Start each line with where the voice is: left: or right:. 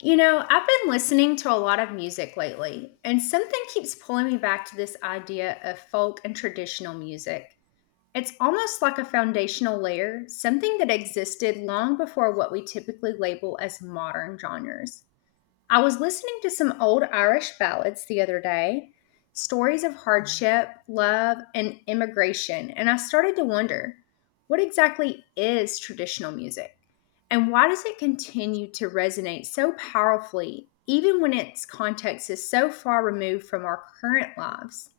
left: You know, I've been listening to a lot of music lately, and something keeps pulling me back to this idea of folk and traditional music. It's almost like a foundational layer, something that existed long before what we typically label as modern genres. I was listening to some old Irish ballads the other day, stories of hardship, love, and immigration, and I started to wonder what exactly is traditional music? And why does it continue to resonate so powerfully, even when its context is so far removed from our current lives?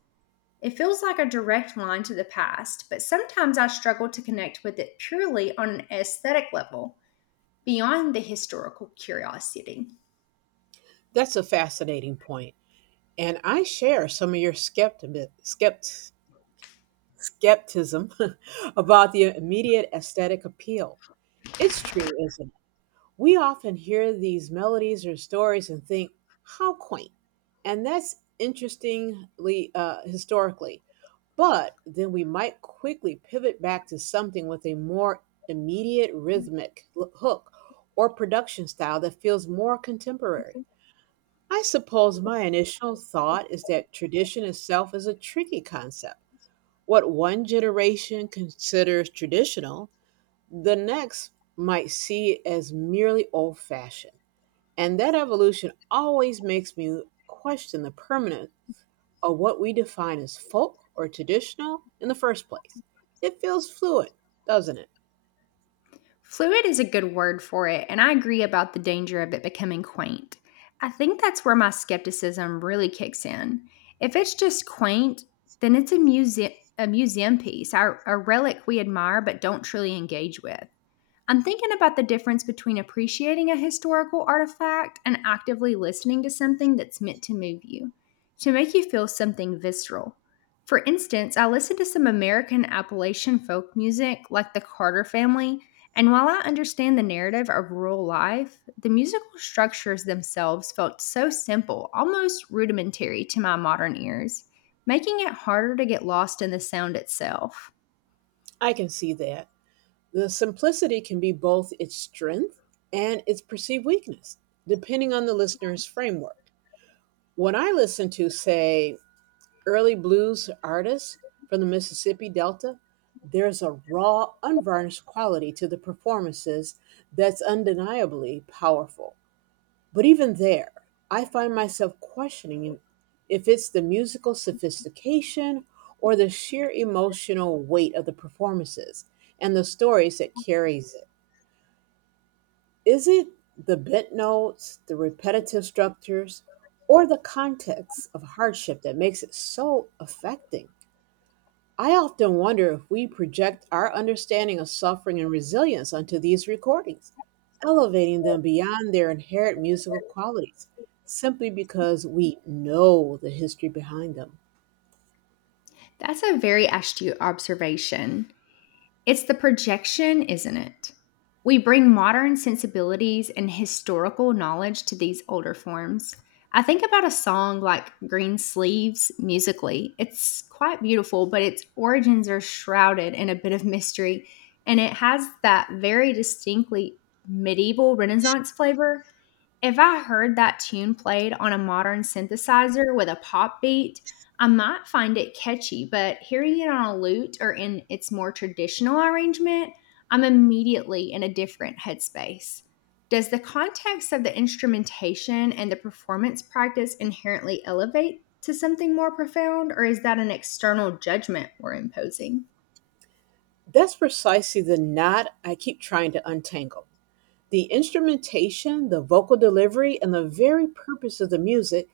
left: It feels like a direct line to the past, but sometimes I struggle to connect with it purely on an aesthetic level, beyond the historical curiosity.
right: That's a fascinating point, and I share some of your skepticism about the immediate aesthetic appeal. It's true, isn't it? We often hear these melodies or stories and think, how quaint. And that's interestingly historically. But then we might quickly pivot back to something with a more immediate hook or production style that feels more contemporary. I suppose my initial thought is that tradition itself is a tricky concept. What one generation considers traditional, the next might see as merely old fashioned. And that evolution always makes me question the permanence of what we define as folk or traditional in the first place. It feels fluid, doesn't it?
left: Fluid is a good word for it, and I agree about the danger of it becoming quaint. I think that's where my skepticism really kicks in. If it's just quaint, then it's a museum piece, a relic we admire but don't truly engage with. I'm thinking about the difference between appreciating a historical artifact and actively listening to something that's meant to move you, to make you feel something visceral. For instance, I listened to some American Appalachian folk music like the Carter family, and while I understand the narrative of rural life, the musical structures themselves felt so simple, almost rudimentary to my modern ears, making it harder to get lost in the sound itself.
right: I can see that. The simplicity can be both its strength and its perceived weakness, depending on the listener's framework. When I listen to, say, early blues artists from the Mississippi Delta, there's a raw, unvarnished quality to the performances that's undeniably powerful. But even there, I find myself questioning if it's the musical sophistication or the sheer emotional weight of the performances and the stories that carries it. Is it the bent notes, the repetitive structures, or the context of hardship that makes it so affecting? I often wonder if we project our understanding of suffering and resilience onto these recordings, elevating them beyond their inherent musical qualities simply because we know the history behind them.
left: That's a very astute observation. It's the projection, isn't it? We bring modern sensibilities and historical knowledge to these older forms. I think about a song like Green Sleeves musically. It's quite beautiful, but its origins are shrouded in a bit of mystery, and it has that very distinctly medieval Renaissance flavor. If I heard that tune played on a modern synthesizer with a pop beat, I might find it catchy, but hearing it on a lute or in its more traditional arrangement, I'm immediately in a different headspace. Does the context of the instrumentation and the performance practice inherently elevate to something more profound, or is that an external judgment we're imposing?
right: That's precisely the knot I keep trying to untangle. The instrumentation, the vocal delivery, and the very purpose of the music,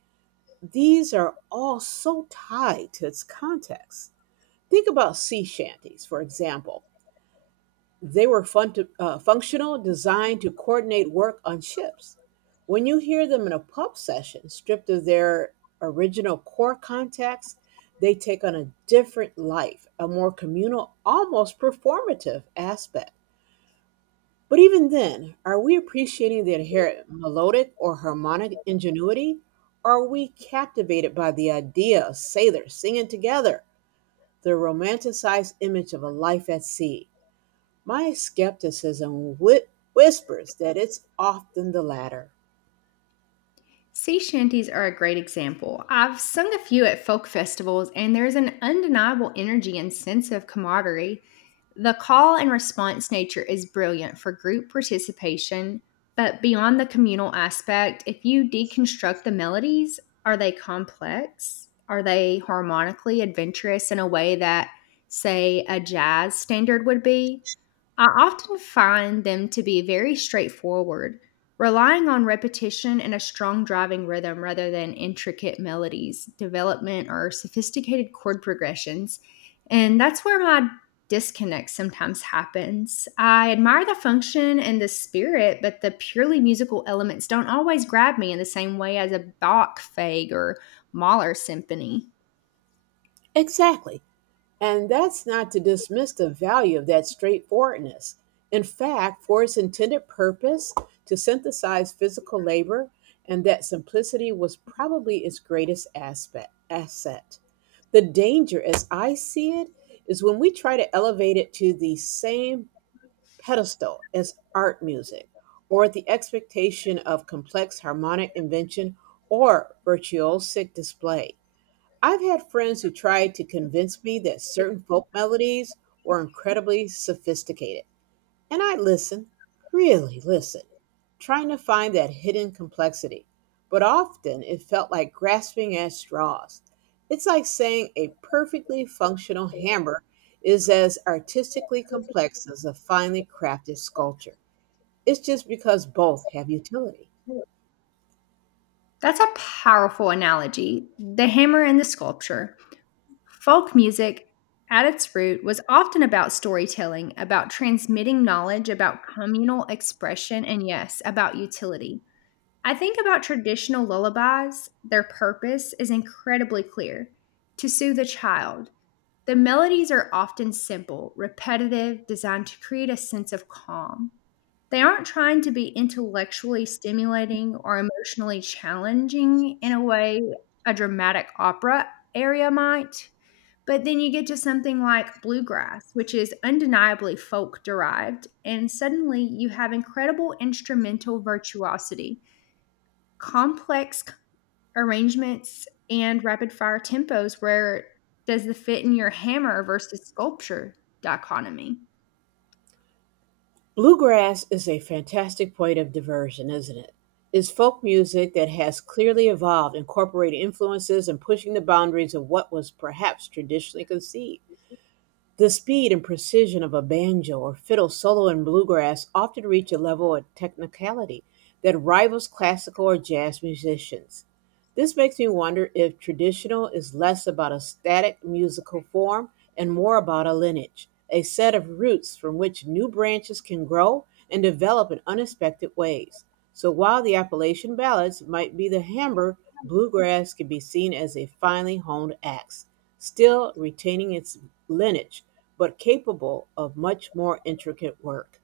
right: these are all so tied to its context. Think about sea shanties, for example. They were functional, designed to coordinate work on ships. When you hear them in a pub session, stripped of their original core context, they take on a different life, a more communal, almost performative aspect. But even then, are we appreciating the inherent melodic or harmonic ingenuity? Are we captivated by the idea of sailors singing together, the romanticized image of a life at sea? My whispers that it's often the latter.
left: Sea shanties are a great example. I've sung a few at folk festivals, and there's an undeniable energy and sense of camaraderie. The call and response nature is brilliant for group participation, but beyond the communal aspect, if you deconstruct the melodies, are they complex? Are they harmonically adventurous in a way that, say, a jazz standard would be? I often find them to be very straightforward, relying on repetition and a strong driving rhythm rather than intricate melodies, development, or sophisticated chord progressions. And that's where my disconnect sometimes happens. I admire the function and the spirit, but the purely musical elements don't always grab me in the same way as a Bach Fag or Mahler symphony.
right: Exactly. And that's not to dismiss the value of that straightforwardness. In fact, for its intended purpose to synthesize physical labor, and that simplicity was probably its asset. The danger, as I see it, is when we try to elevate it to the same pedestal as art music, or at the expectation of complex harmonic invention or virtuosic display. I've had friends who tried to convince me that certain folk melodies were incredibly sophisticated. And I listen, really listen, trying to find that hidden complexity. But often it felt like grasping at straws. It's like saying a perfectly functional hammer is as artistically complex as a finely crafted sculpture. It's just because both have utility.
left: That's a powerful analogy. The hammer and the sculpture. Folk music, at its root, was often about storytelling, about transmitting knowledge, about communal expression, and yes, about utility. I think about traditional lullabies, their purpose is incredibly clear to soothe a child. The melodies are often simple, repetitive, designed to create a sense of calm. They aren't trying to be intellectually stimulating or emotionally challenging in a way a dramatic opera area might. But then you get to something like bluegrass, which is undeniably folk derived, and suddenly you have incredible instrumental virtuosity, complex arrangements, and rapid fire tempos. Where does the fit in your hammer versus sculpture dichotomy?
right: Bluegrass is a fantastic point of diversion, isn't it? It's folk music that has clearly evolved, incorporating influences and pushing the boundaries of what was perhaps traditionally conceived. The speed and precision of a banjo or fiddle solo in bluegrass often reach a level of technicality that rivals classical or jazz musicians. This makes me wonder if traditional is less about a static musical form and more about a lineage, a set of roots from which new branches can grow and develop in unexpected ways. So while the Appalachian ballads might be the hammer, bluegrass can be seen as a finely honed axe still retaining its lineage, but capable of much more intricate work.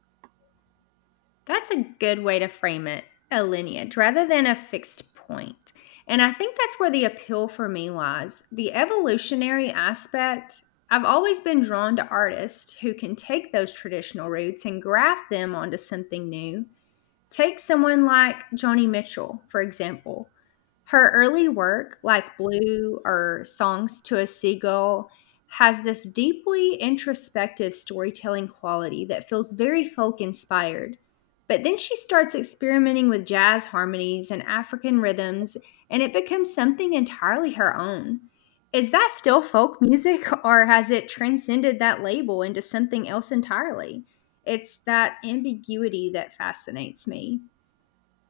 left: That's a good way to frame it, a lineage rather than a fixed point. And I think that's where the appeal for me lies. The evolutionary aspect, I've always been drawn to artists who can take those traditional roots and graft them onto something new. Take someone like Johnny Mitchell, for example. Her early work, like Blue or Songs to a Seagull, has this deeply introspective storytelling quality that feels very folk inspired. But then she starts experimenting with jazz harmonies and African rhythms, and it becomes something entirely her own. Is that still folk music, or has it transcended that label into something else entirely? It's that ambiguity that fascinates me.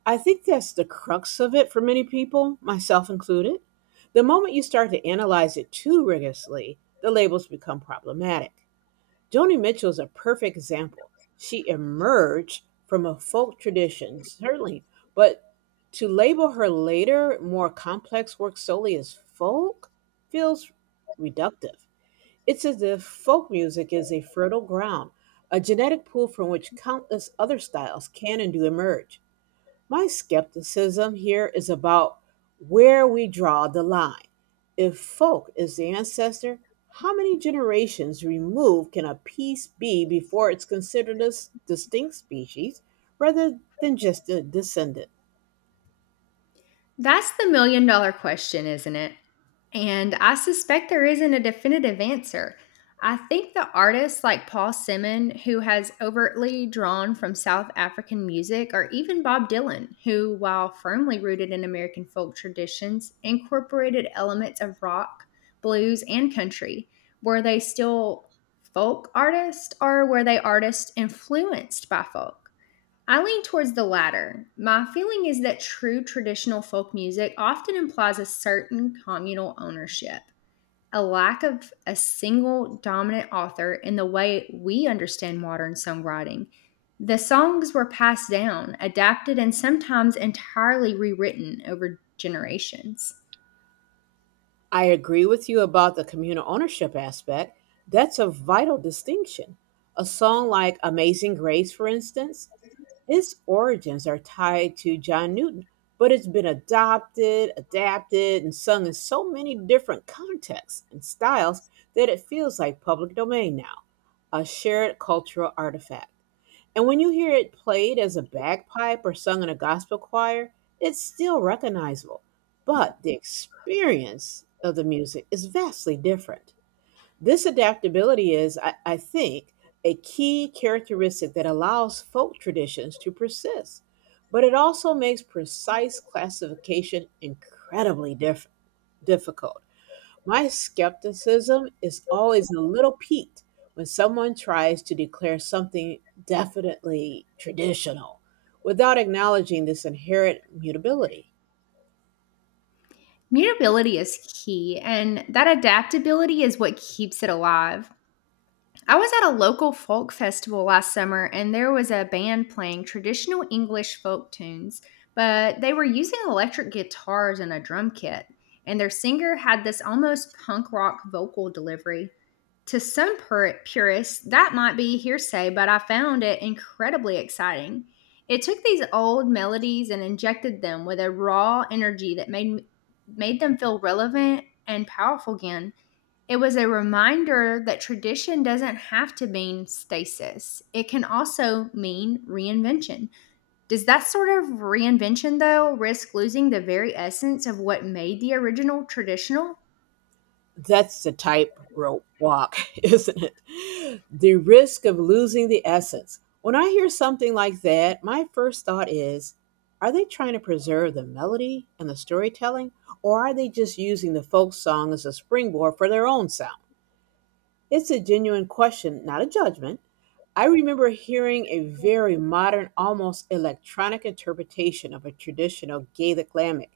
right: I think that's the crux of it for many people, myself included. The moment you start to analyze it too rigorously, the labels become problematic. Joni Mitchell is a perfect example. She emerged from a folk tradition, certainly, but to label her later, more complex work solely as folk feels reductive. It's as if folk music is a fertile ground, a genetic pool from which countless other styles can and do emerge. My skepticism here is about where we draw the line. If folk is the ancestor, how many generations removed can a piece be before it's considered distinct species rather than just a descendant?
left: That's the million dollar question, isn't it? And I suspect there isn't a definitive answer. I think the artists like Paul Simon, who has overtly drawn from South African music, or even Bob Dylan, who, while firmly rooted in American folk traditions, incorporated elements of rock, blues, and country. Were they still folk artists, or were they artists influenced by folk? I lean towards the latter. My feeling is that true traditional folk music often implies a certain communal ownership, a lack of a single dominant author in the way we understand modern songwriting. The songs were passed down, adapted, and sometimes entirely rewritten over generations.
right: I agree with you about the communal ownership aspect. That's a vital distinction. A song like Amazing Grace, for instance, its origins are tied to John Newton, but it's been adopted, adapted, and sung in so many different contexts and styles that it feels like public domain now, a shared cultural artifact. And when you hear it played as a bagpipe or sung in a gospel choir, it's still recognizable, but the experience of the music is vastly different. This adaptability is, I think, a key characteristic that allows folk traditions to persist, but it also makes precise classification difficult. My skepticism is always a little piqued when someone tries to declare something definitely traditional without acknowledging this inherent mutability.
left: Mutability is key, and that adaptability is what keeps it alive. I was at a local folk festival last summer and there was a band playing traditional English folk tunes, but they were using electric guitars and a drum kit. And their singer had this almost punk rock vocal delivery. To some purists, that might be hearsay, but I found it incredibly exciting. It took these old melodies and injected them with a raw energy that made them feel relevant and powerful again. It was a reminder that tradition doesn't have to mean stasis. It can also mean reinvention. Does that sort of reinvention, though, risk losing the very essence of what made the original traditional?
right: That's the tightrope walk, isn't it? The risk of losing the essence. When I hear something like that, my first thought is, are they trying to preserve the melody and the storytelling, or are they just using the folk song as a springboard for their own sound? It's a genuine question, not a judgment. I remember hearing a very modern, almost electronic interpretation of a traditional Gaelic lambic.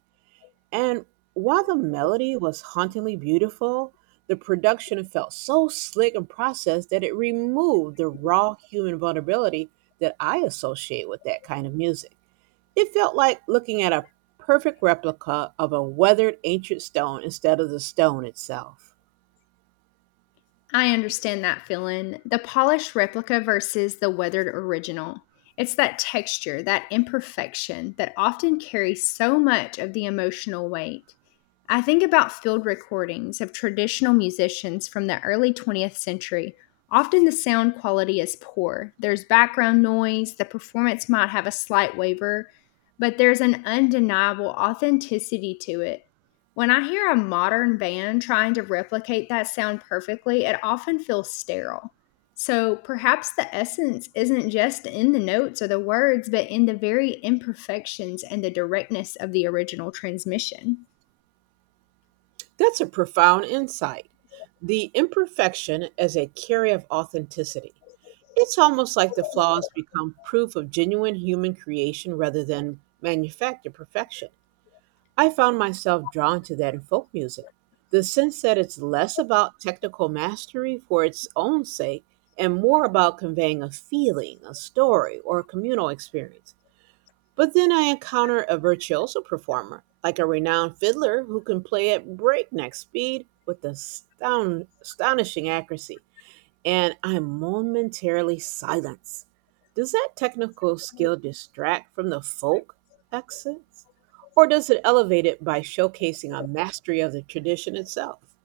right: And while the melody was hauntingly beautiful, the production felt so slick and processed that it removed the raw human vulnerability that I associate with that kind of music. It felt like looking at a perfect replica of a weathered ancient stone instead of the stone itself.
left: I understand that feeling. The polished replica versus the weathered original. It's that texture, that imperfection that often carries so much of the emotional weight. I think about field recordings of traditional musicians from the early 20th century. Often the sound quality is poor. There's background noise, the performance might have a slight waver, but there's an undeniable authenticity to it. When I hear a modern band trying to replicate that sound perfectly, it often feels sterile. So perhaps the essence isn't just in the notes or the words, but in the very imperfections and the directness of the original transmission.
right: That's a profound insight. The imperfection as a carrier of authenticity. It's almost like the flaws become proof of genuine human creation rather than manufactured perfection. I found myself drawn to that in folk music. The sense that it's less about technical mastery for its own sake and more about conveying a feeling, a story, or a communal experience. But then I encounter a virtuoso performer, like a renowned fiddler who can play at breakneck speed with astonishing accuracy, and I'm momentarily silenced. Does that technical skill distract from the folk accents? Or does it elevate it by showcasing a mastery of the tradition itself?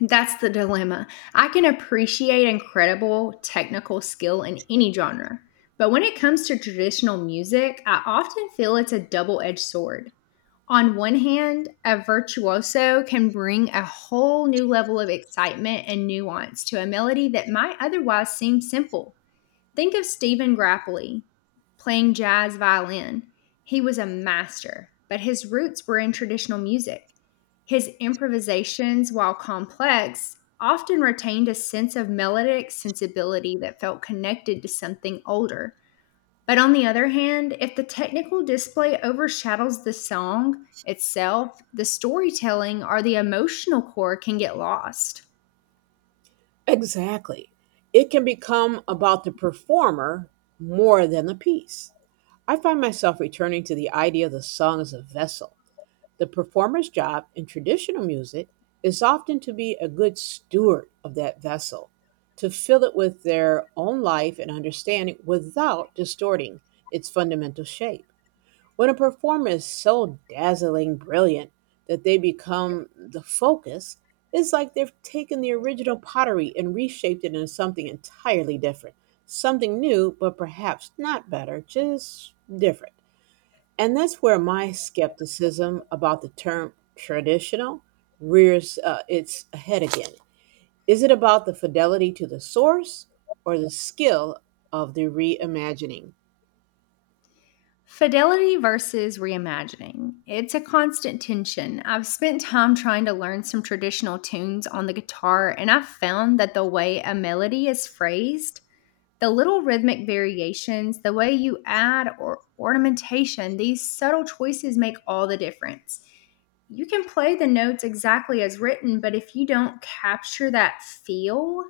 left: That's the dilemma. I can appreciate incredible technical skill in any genre, but when it comes to traditional music, I often feel it's a double edged sword. On one hand, a virtuoso can bring a whole new level of excitement and nuance to a melody that might otherwise seem simple. Think of Stephen Grappelli playing jazz violin. He was a master, but his roots were in traditional music. His improvisations, while complex, often retained a sense of melodic sensibility that felt connected to something older. But on the other hand, if the technical display overshadows the song itself, the storytelling or the emotional core can get lost.
right: Exactly. It can become about the performer more than the piece. I find myself returning to the idea of the song as a vessel. The performer's job in traditional music is often to be a good steward of that vessel, to fill it with their own life and understanding without distorting its fundamental shape. When a performer is so dazzling brilliant that they become the focus, it's like they've taken the original pottery and reshaped it into something entirely different. Something new, but perhaps not better, just different. And that's where my skepticism about the term traditional rears its head again. Is it about the fidelity to the source or the skill of the reimagining?
left: Fidelity versus reimagining. It's a constant tension. I've spent time trying to learn some traditional tunes on the guitar, and I've found that the way a melody is phrased, the little rhythmic variations, the way you add or ornamentation, these subtle choices make all the difference. You can play the notes exactly as written, but if you don't capture that feel,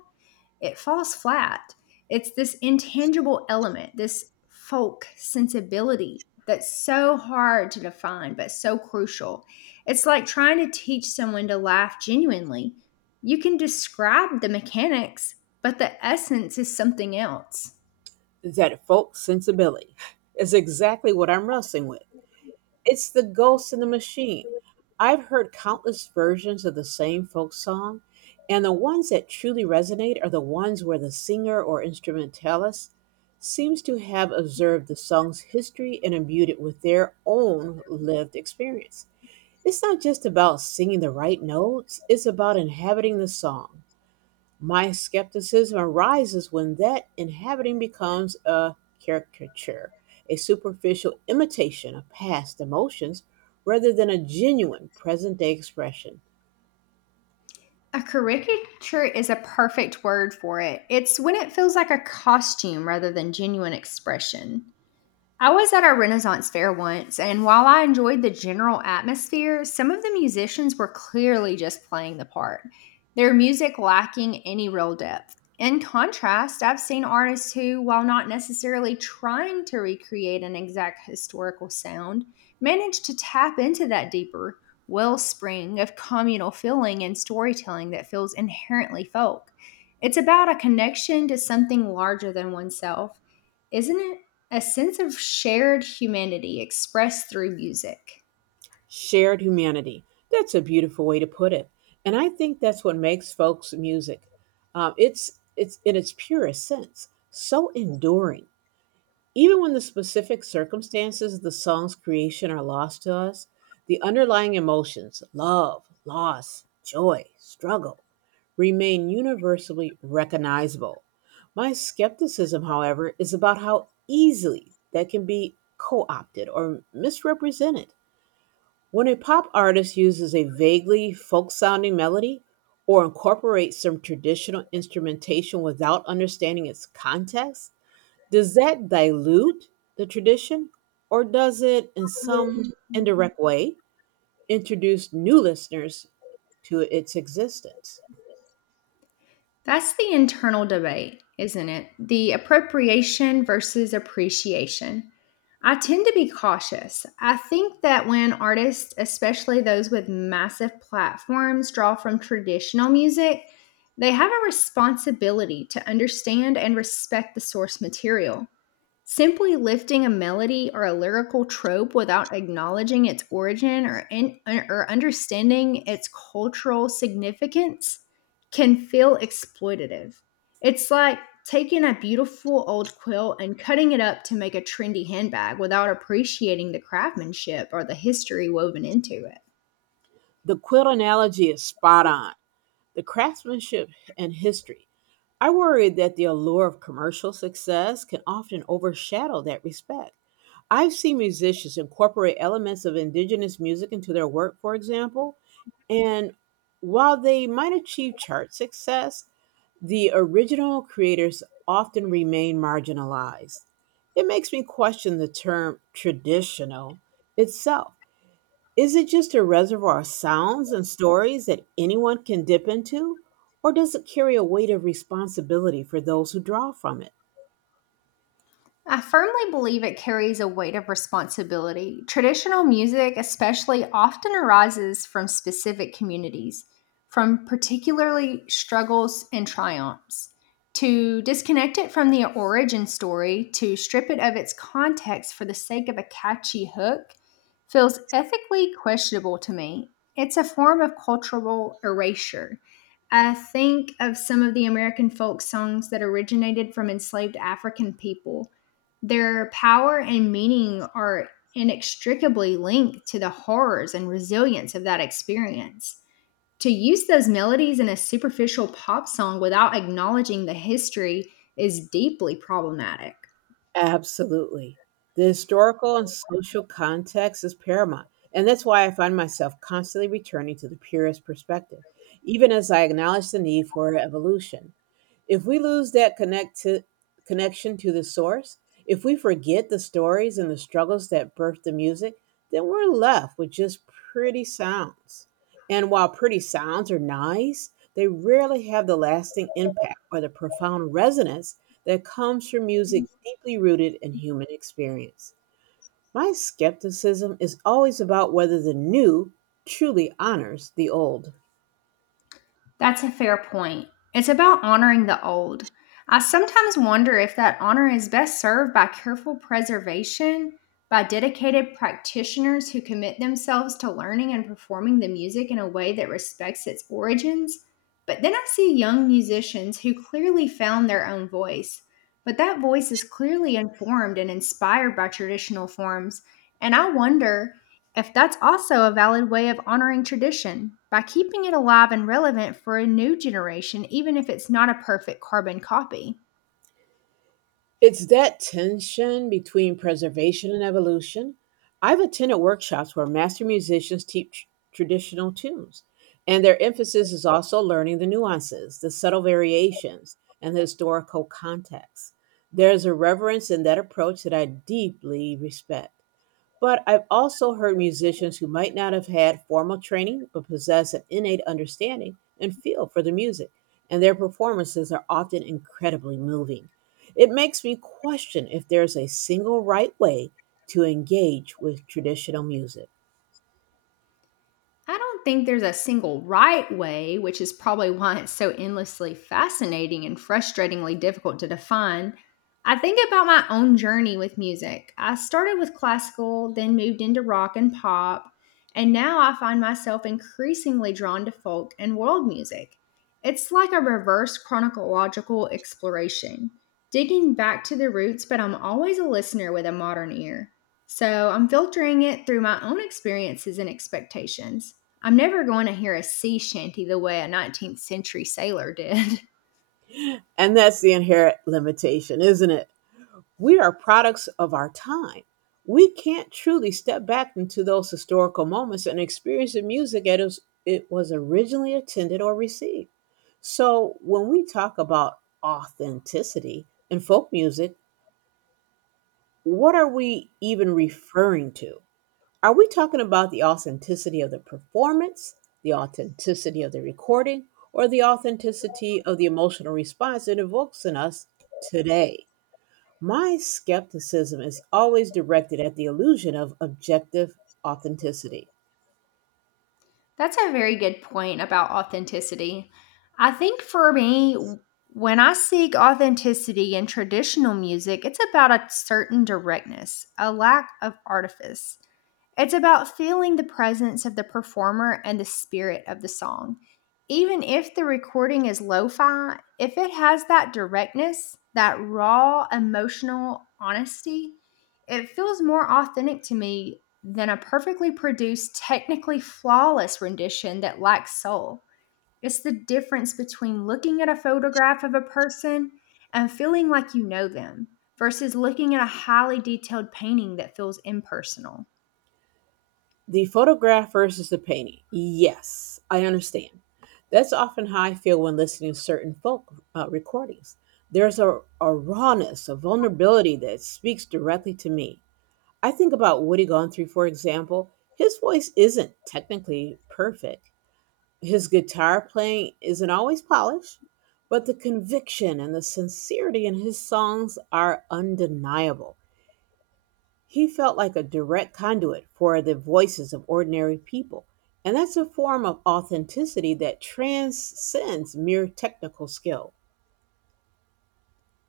left: it falls flat. It's this intangible element, this folk sensibility that's so hard to define, but so crucial. It's like trying to teach someone to laugh genuinely. You can describe the mechanics, but the essence is something else.
right: That folk sensibility is exactly what I'm wrestling with. It's the ghost in the machine. I've heard countless versions of the same folk song, and the ones that truly resonate are the ones where the singer or instrumentalist seems to have observed the song's history and imbued it with their own lived experience. It's not just about singing the right notes, it's about inhabiting the song. My skepticism arises when that inhabiting becomes a caricature, a superficial imitation of past emotions rather than a genuine present day expression.
left: A caricature is a perfect word for it. It's when it feels like a costume rather than genuine expression. I was at a Renaissance fair once, and while I enjoyed the general atmosphere, some of the musicians were clearly just playing the part, their music lacking any real depth. In contrast, I've seen artists who, while not necessarily trying to recreate an exact historical sound, manage to tap into that deeper wellspring of communal feeling and storytelling that feels inherently folk. It's about a connection to something larger than oneself, isn't it? A sense of shared humanity expressed through music.
right: Shared humanity. That's a beautiful way to put it. And I think that's what makes folks music. It's in its purest sense so enduring. Even when the specific circumstances of the song's creation are lost to us, the underlying emotions, love, loss, joy, struggle, remain universally recognizable. My skepticism, however, is about how easily that can be co opted or misrepresented. When a pop artist uses a vaguely folk sounding melody or incorporates some traditional instrumentation without understanding its context, does that dilute the tradition, or does it in some indirect way introduce new listeners to its existence?
left: That's the internal debate, isn't it? The appropriation versus appreciation. I tend to be cautious. I think that when artists, especially those with massive platforms, draw from traditional music, they have a responsibility to understand and respect the source material. Simply lifting a melody or a lyrical trope without acknowledging its origin or understanding its cultural significance can feel exploitative. It's like taking a beautiful old quilt and cutting it up to make a trendy handbag without appreciating the craftsmanship or the history woven into it.
right: The quilt analogy is spot on. The craftsmanship and history. I worry that the allure of commercial success can often overshadow that respect. I've seen musicians incorporate elements of indigenous music into their work, for example, and while they might achieve chart success, the original creators often remain marginalized. It makes me question the term traditional itself. Is it just a reservoir of sounds and stories that anyone can dip into? Or does it carry a weight of responsibility for those who draw from it?
left: I firmly believe it carries a weight of responsibility. Traditional music, especially, often arises from specific communities, from particularly struggles and triumphs. To disconnect it from the origin story, to strip it of its context for the sake of a catchy hook, feels ethically questionable to me. It's a form of cultural erasure. I think of some of the American folk songs that originated from enslaved African people, their power and meaning are inextricably linked to the horrors and resilience of that experience. To use those melodies in a superficial pop song without acknowledging the history is deeply problematic.
right: Absolutely. The historical and social context is paramount. And that's why I find myself constantly returning to the purest perspective, even as I acknowledge the need for evolution. If we lose that connect to, connection to the source, if we forget the stories and the struggles that birthed the music, then we're left with just pretty sounds. And while pretty sounds are nice, they rarely have the lasting impact or the profound resonance that comes from music deeply rooted in human experience. My skepticism is always about whether the new truly honors the old.
left: That's a fair point. It's about honoring the old. I sometimes wonder if that honor is best served by careful preservation, by dedicated practitioners who commit themselves to learning and performing the music in a way that respects its origins. But then I see young musicians who clearly found their own voice, but that voice is clearly informed and inspired by traditional forms. And I wonder if that's also a valid way of honoring tradition by keeping it alive and relevant for a new generation, even if it's not a perfect carbon copy.
right: It's that tension between preservation and evolution. I've attended workshops where master musicians teach traditional tunes, and their emphasis is also learning the nuances, the subtle variations, and the historical context. There's a reverence in that approach that I deeply respect. But I've also heard musicians who might not have had formal training but possess an innate understanding and feel for the music, and their performances are often incredibly moving. It makes me question if there's a single right way to engage with traditional music.
left: I don't think there's a single right way, which is probably why it's so endlessly fascinating and frustratingly difficult to define. I think about my own journey with music. I started with classical, then moved into rock and pop, and now I find myself increasingly drawn to folk and world music. It's like a reverse chronological exploration, digging back to the roots, but I'm always a listener with a modern ear. So I'm filtering it through my own experiences and expectations. I'm never going to hear a sea shanty the way a 19th century sailor did.
right: And that's the inherent limitation, isn't it? We are products of our time. We can't truly step back into those historical moments and experience the music as it was originally intended or received. So, when we talk about authenticity in folk music, what are we even referring to? Are we talking about the authenticity of the performance, the authenticity of the recording, or the authenticity of the emotional response it evokes in us today? My skepticism is always directed at the illusion of objective authenticity.
left: That's a very good point about authenticity. I think for me, when I seek authenticity in traditional music, it's about a certain directness, a lack of artifice. It's about feeling the presence of the performer and the spirit of the song. Even if the recording is lo fi, if it has that directness, that raw emotional honesty, it feels more authentic to me than a perfectly produced, technically flawless rendition that lacks soul. It's the difference between looking at a photograph of a person and feeling like you know them versus looking at a highly detailed painting that feels impersonal.
right: The photograph versus the painting. Yes, I understand. That's often how I feel when listening to certain folk recordings. There's a rawness, a vulnerability that speaks directly to me. I think about Woody Guthrie, for example. His voice isn't technically perfect. His guitar playing isn't always polished, but the conviction and the sincerity in his songs are undeniable. He felt like a direct conduit for the voices of ordinary people. And
left: He
right: that's a
left: was
right: form of
left: also a member of the
right: authenticity that
left: American Academy
right: transcends mere technical
left: of
right: skill.
left: Sciences.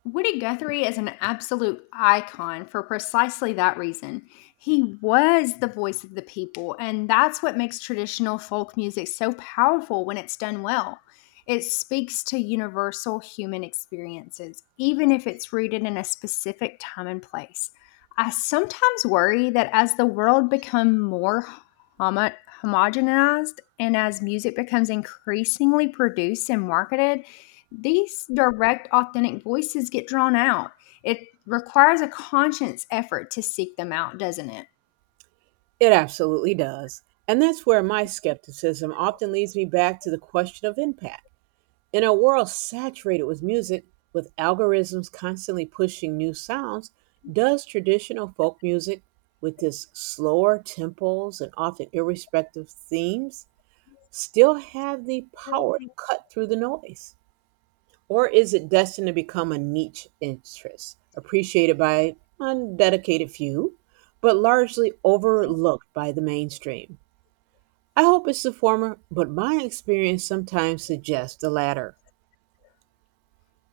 left: Woody Guthrie is an absolute icon for precisely that reason. He was the voice of the people, and that's what makes traditional folk music so powerful when it's done well. It speaks to universal human experiences, even if it's rooted in a specific time and place. I sometimes worry that as the world becomes more homo- homogenized and as music becomes increasingly produced and marketed, these direct, authentic voices get drawn out. It requires a conscious effort to seek them out, doesn't it?
right: It absolutely does. And that's where my skepticism often leads me back to the question of impact. In a world saturated with music, with algorithms constantly pushing new sounds, does traditional folk music, with its slower tempos and often irrespective themes, still have the power to cut through the noise? Or is it destined to become a niche interest, appreciated by a dedicated few, but largely overlooked by the mainstream? I hope it's the former, but my experience sometimes suggests the latter.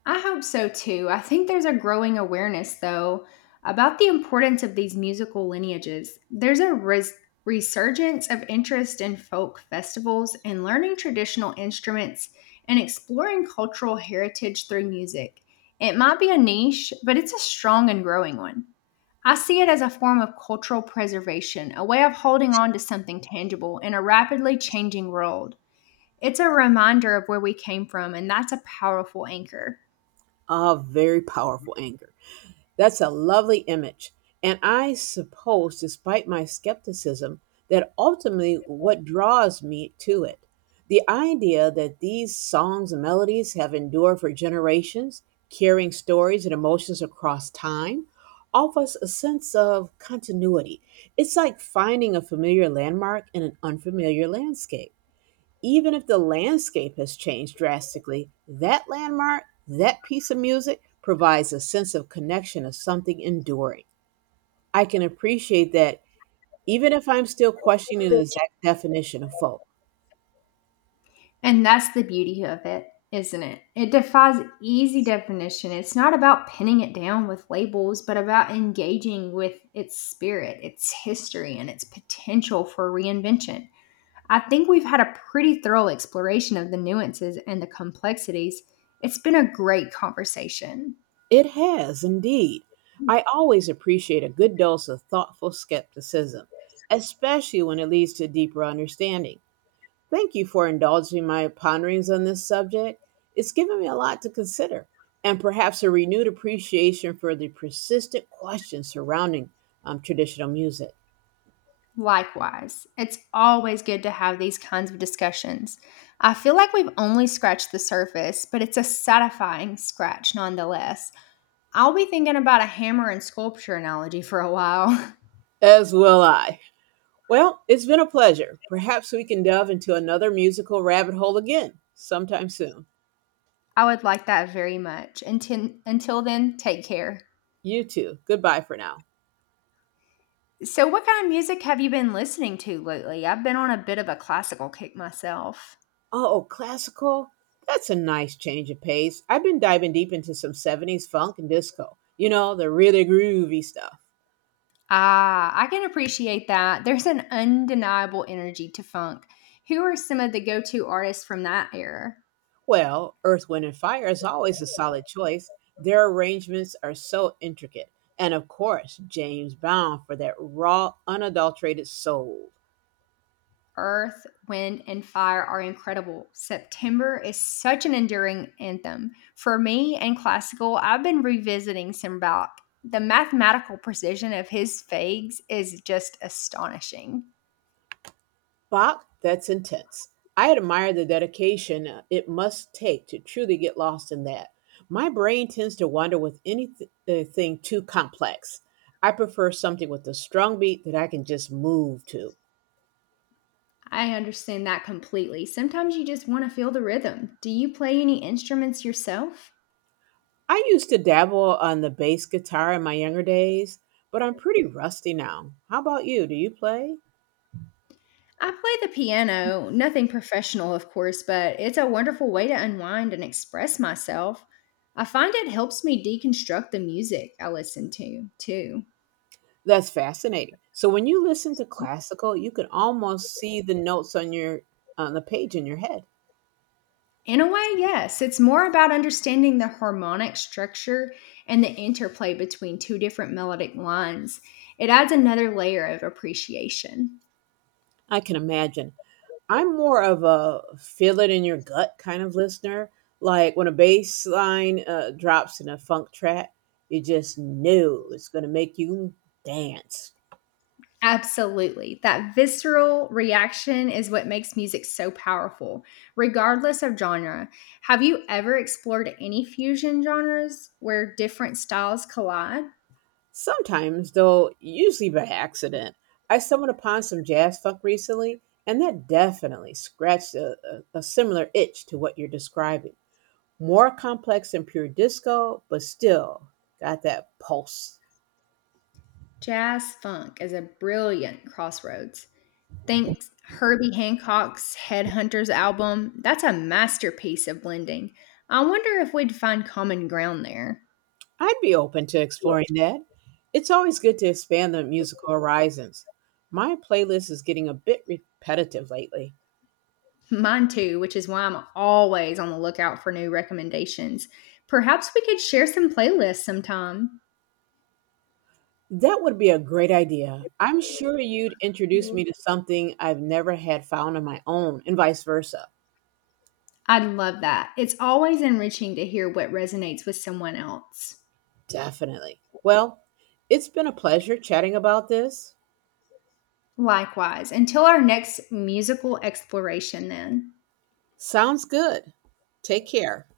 left: I hope so too. I think there's a growing awareness, though, about the importance of these musical lineages. There's a resurgence of interest in folk festivals and learning traditional instruments and exploring cultural heritage through music. It might be a niche, but it's a strong and growing one. I see it as a form of cultural preservation, a way of holding on to something tangible in a rapidly changing world. It's a reminder of where we came from, and that's a powerful anchor.
right: A very powerful anger. That's a lovely image. And I suppose, despite my skepticism, that ultimately what draws me to it. The idea that these songs and melodies have endured for generations, carrying stories and emotions across time, offers a sense of continuity. It's like finding a familiar landmark in an unfamiliar landscape even if the landscape has changed drastically, that landmark, that piece of music provides a sense of connection of something enduring. I can appreciate that even if I'm still questioning the exact definition of folk.
left: And that's the beauty of it, isn't it? It defies easy definition. It's not about pinning it down with labels, but about engaging with its spirit, its history, and its potential for reinvention. I think we've had a pretty thorough exploration of the nuances and the complexities. It's been a great conversation.
right: It has indeed.
left: Hmm.
right: I always appreciate a good dose of thoughtful skepticism, especially when it leads to deeper understanding. Thank you for indulging my ponderings on this subject. It's given me a lot to consider and perhaps a renewed appreciation for the persistent questions surrounding traditional music.
left: Likewise, it's always good to have these kinds of discussions. I feel like we've only scratched the surface, but it's a satisfying scratch nonetheless. I'll be thinking about a hammer and sculpture analogy for a while.
right: As will I. Well, it's been a pleasure. Perhaps we can delve into another musical rabbit hole again sometime soon.
left: I would like that very much. Until then, take care.
right: You too. Goodbye for now.
left: So, what kind of music have you been listening to lately? I've been on a bit of a classical kick myself.
right: Oh, classical? That's a nice change of pace. I've been diving deep into some 70s funk and disco. You know, the really groovy stuff.
left: Ah, I can appreciate that. There's an undeniable energy to funk. Who are some of the go to artists from that era?
right: Well, Earth, Wind, and Fire is always a solid choice. Their arrangements are so intricate. And of course, James Brown for that raw, unadulterated soul.
left: Earth, Wind, and Fire are incredible. September is such an enduring anthem. For me and classical, I've been revisiting Simbach. The mathematical precision of his fags is just astonishing.
right: Bach, that's intense. I admire the dedication it must take to truly get lost in that. My brain tends to wander with anything too complex. I prefer something with a strong beat that I can just move to.
left: I understand that completely. Sometimes you just want to feel the rhythm. Do you play any instruments yourself?
right: I used to dabble on the bass guitar in my younger days, but I'm pretty rusty now. How about you? Do you play?
left: I play the piano, nothing professional, of course, but it's a wonderful way to unwind and express myself. I find it helps me deconstruct the music I listen to, too.
right: That's fascinating. So when you listen to classical, you can almost see the notes on your on the page in your head.
left: In a way, yes, it's more about understanding the harmonic structure and the interplay between two different melodic lines. It adds another layer of appreciation.
right: I can imagine. I'm more of a feel it in your gut kind of listener. Like when a bass line drops in a funk track, you just know it's going to make you dance.
left: Absolutely. That visceral reaction is what makes music so powerful, regardless of genre. Have you ever explored any fusion genres where different styles collide?
right: Sometimes, though usually by accident, I stumbled upon some jazz funk recently, and that definitely scratched a similar itch to what you're describing. More complex than pure disco, but still got that pulse.
left: Jazz funk is a brilliant crossroads. Think Herbie Hancock's Headhunters album. That's a masterpiece of blending. I wonder if we'd find common ground there.
right: I'd be open to exploring that. It's always good to expand the musical horizons. My playlist is getting a bit repetitive lately.
left: Mine too, which is why I'm always on the lookout for new recommendations. Perhaps we could share some playlists sometime.
right: That would be a great idea. I'm sure you'd introduce
left: Mhm.
right: me to something I've never had found on my own, and vice versa.
left: I'd love that. It's always enriching to hear what resonates with someone else.
right: Definitely. Well, it's been a pleasure chatting about this.
left: Likewise, until our next musical exploration, then.
right: Sounds good. Take care.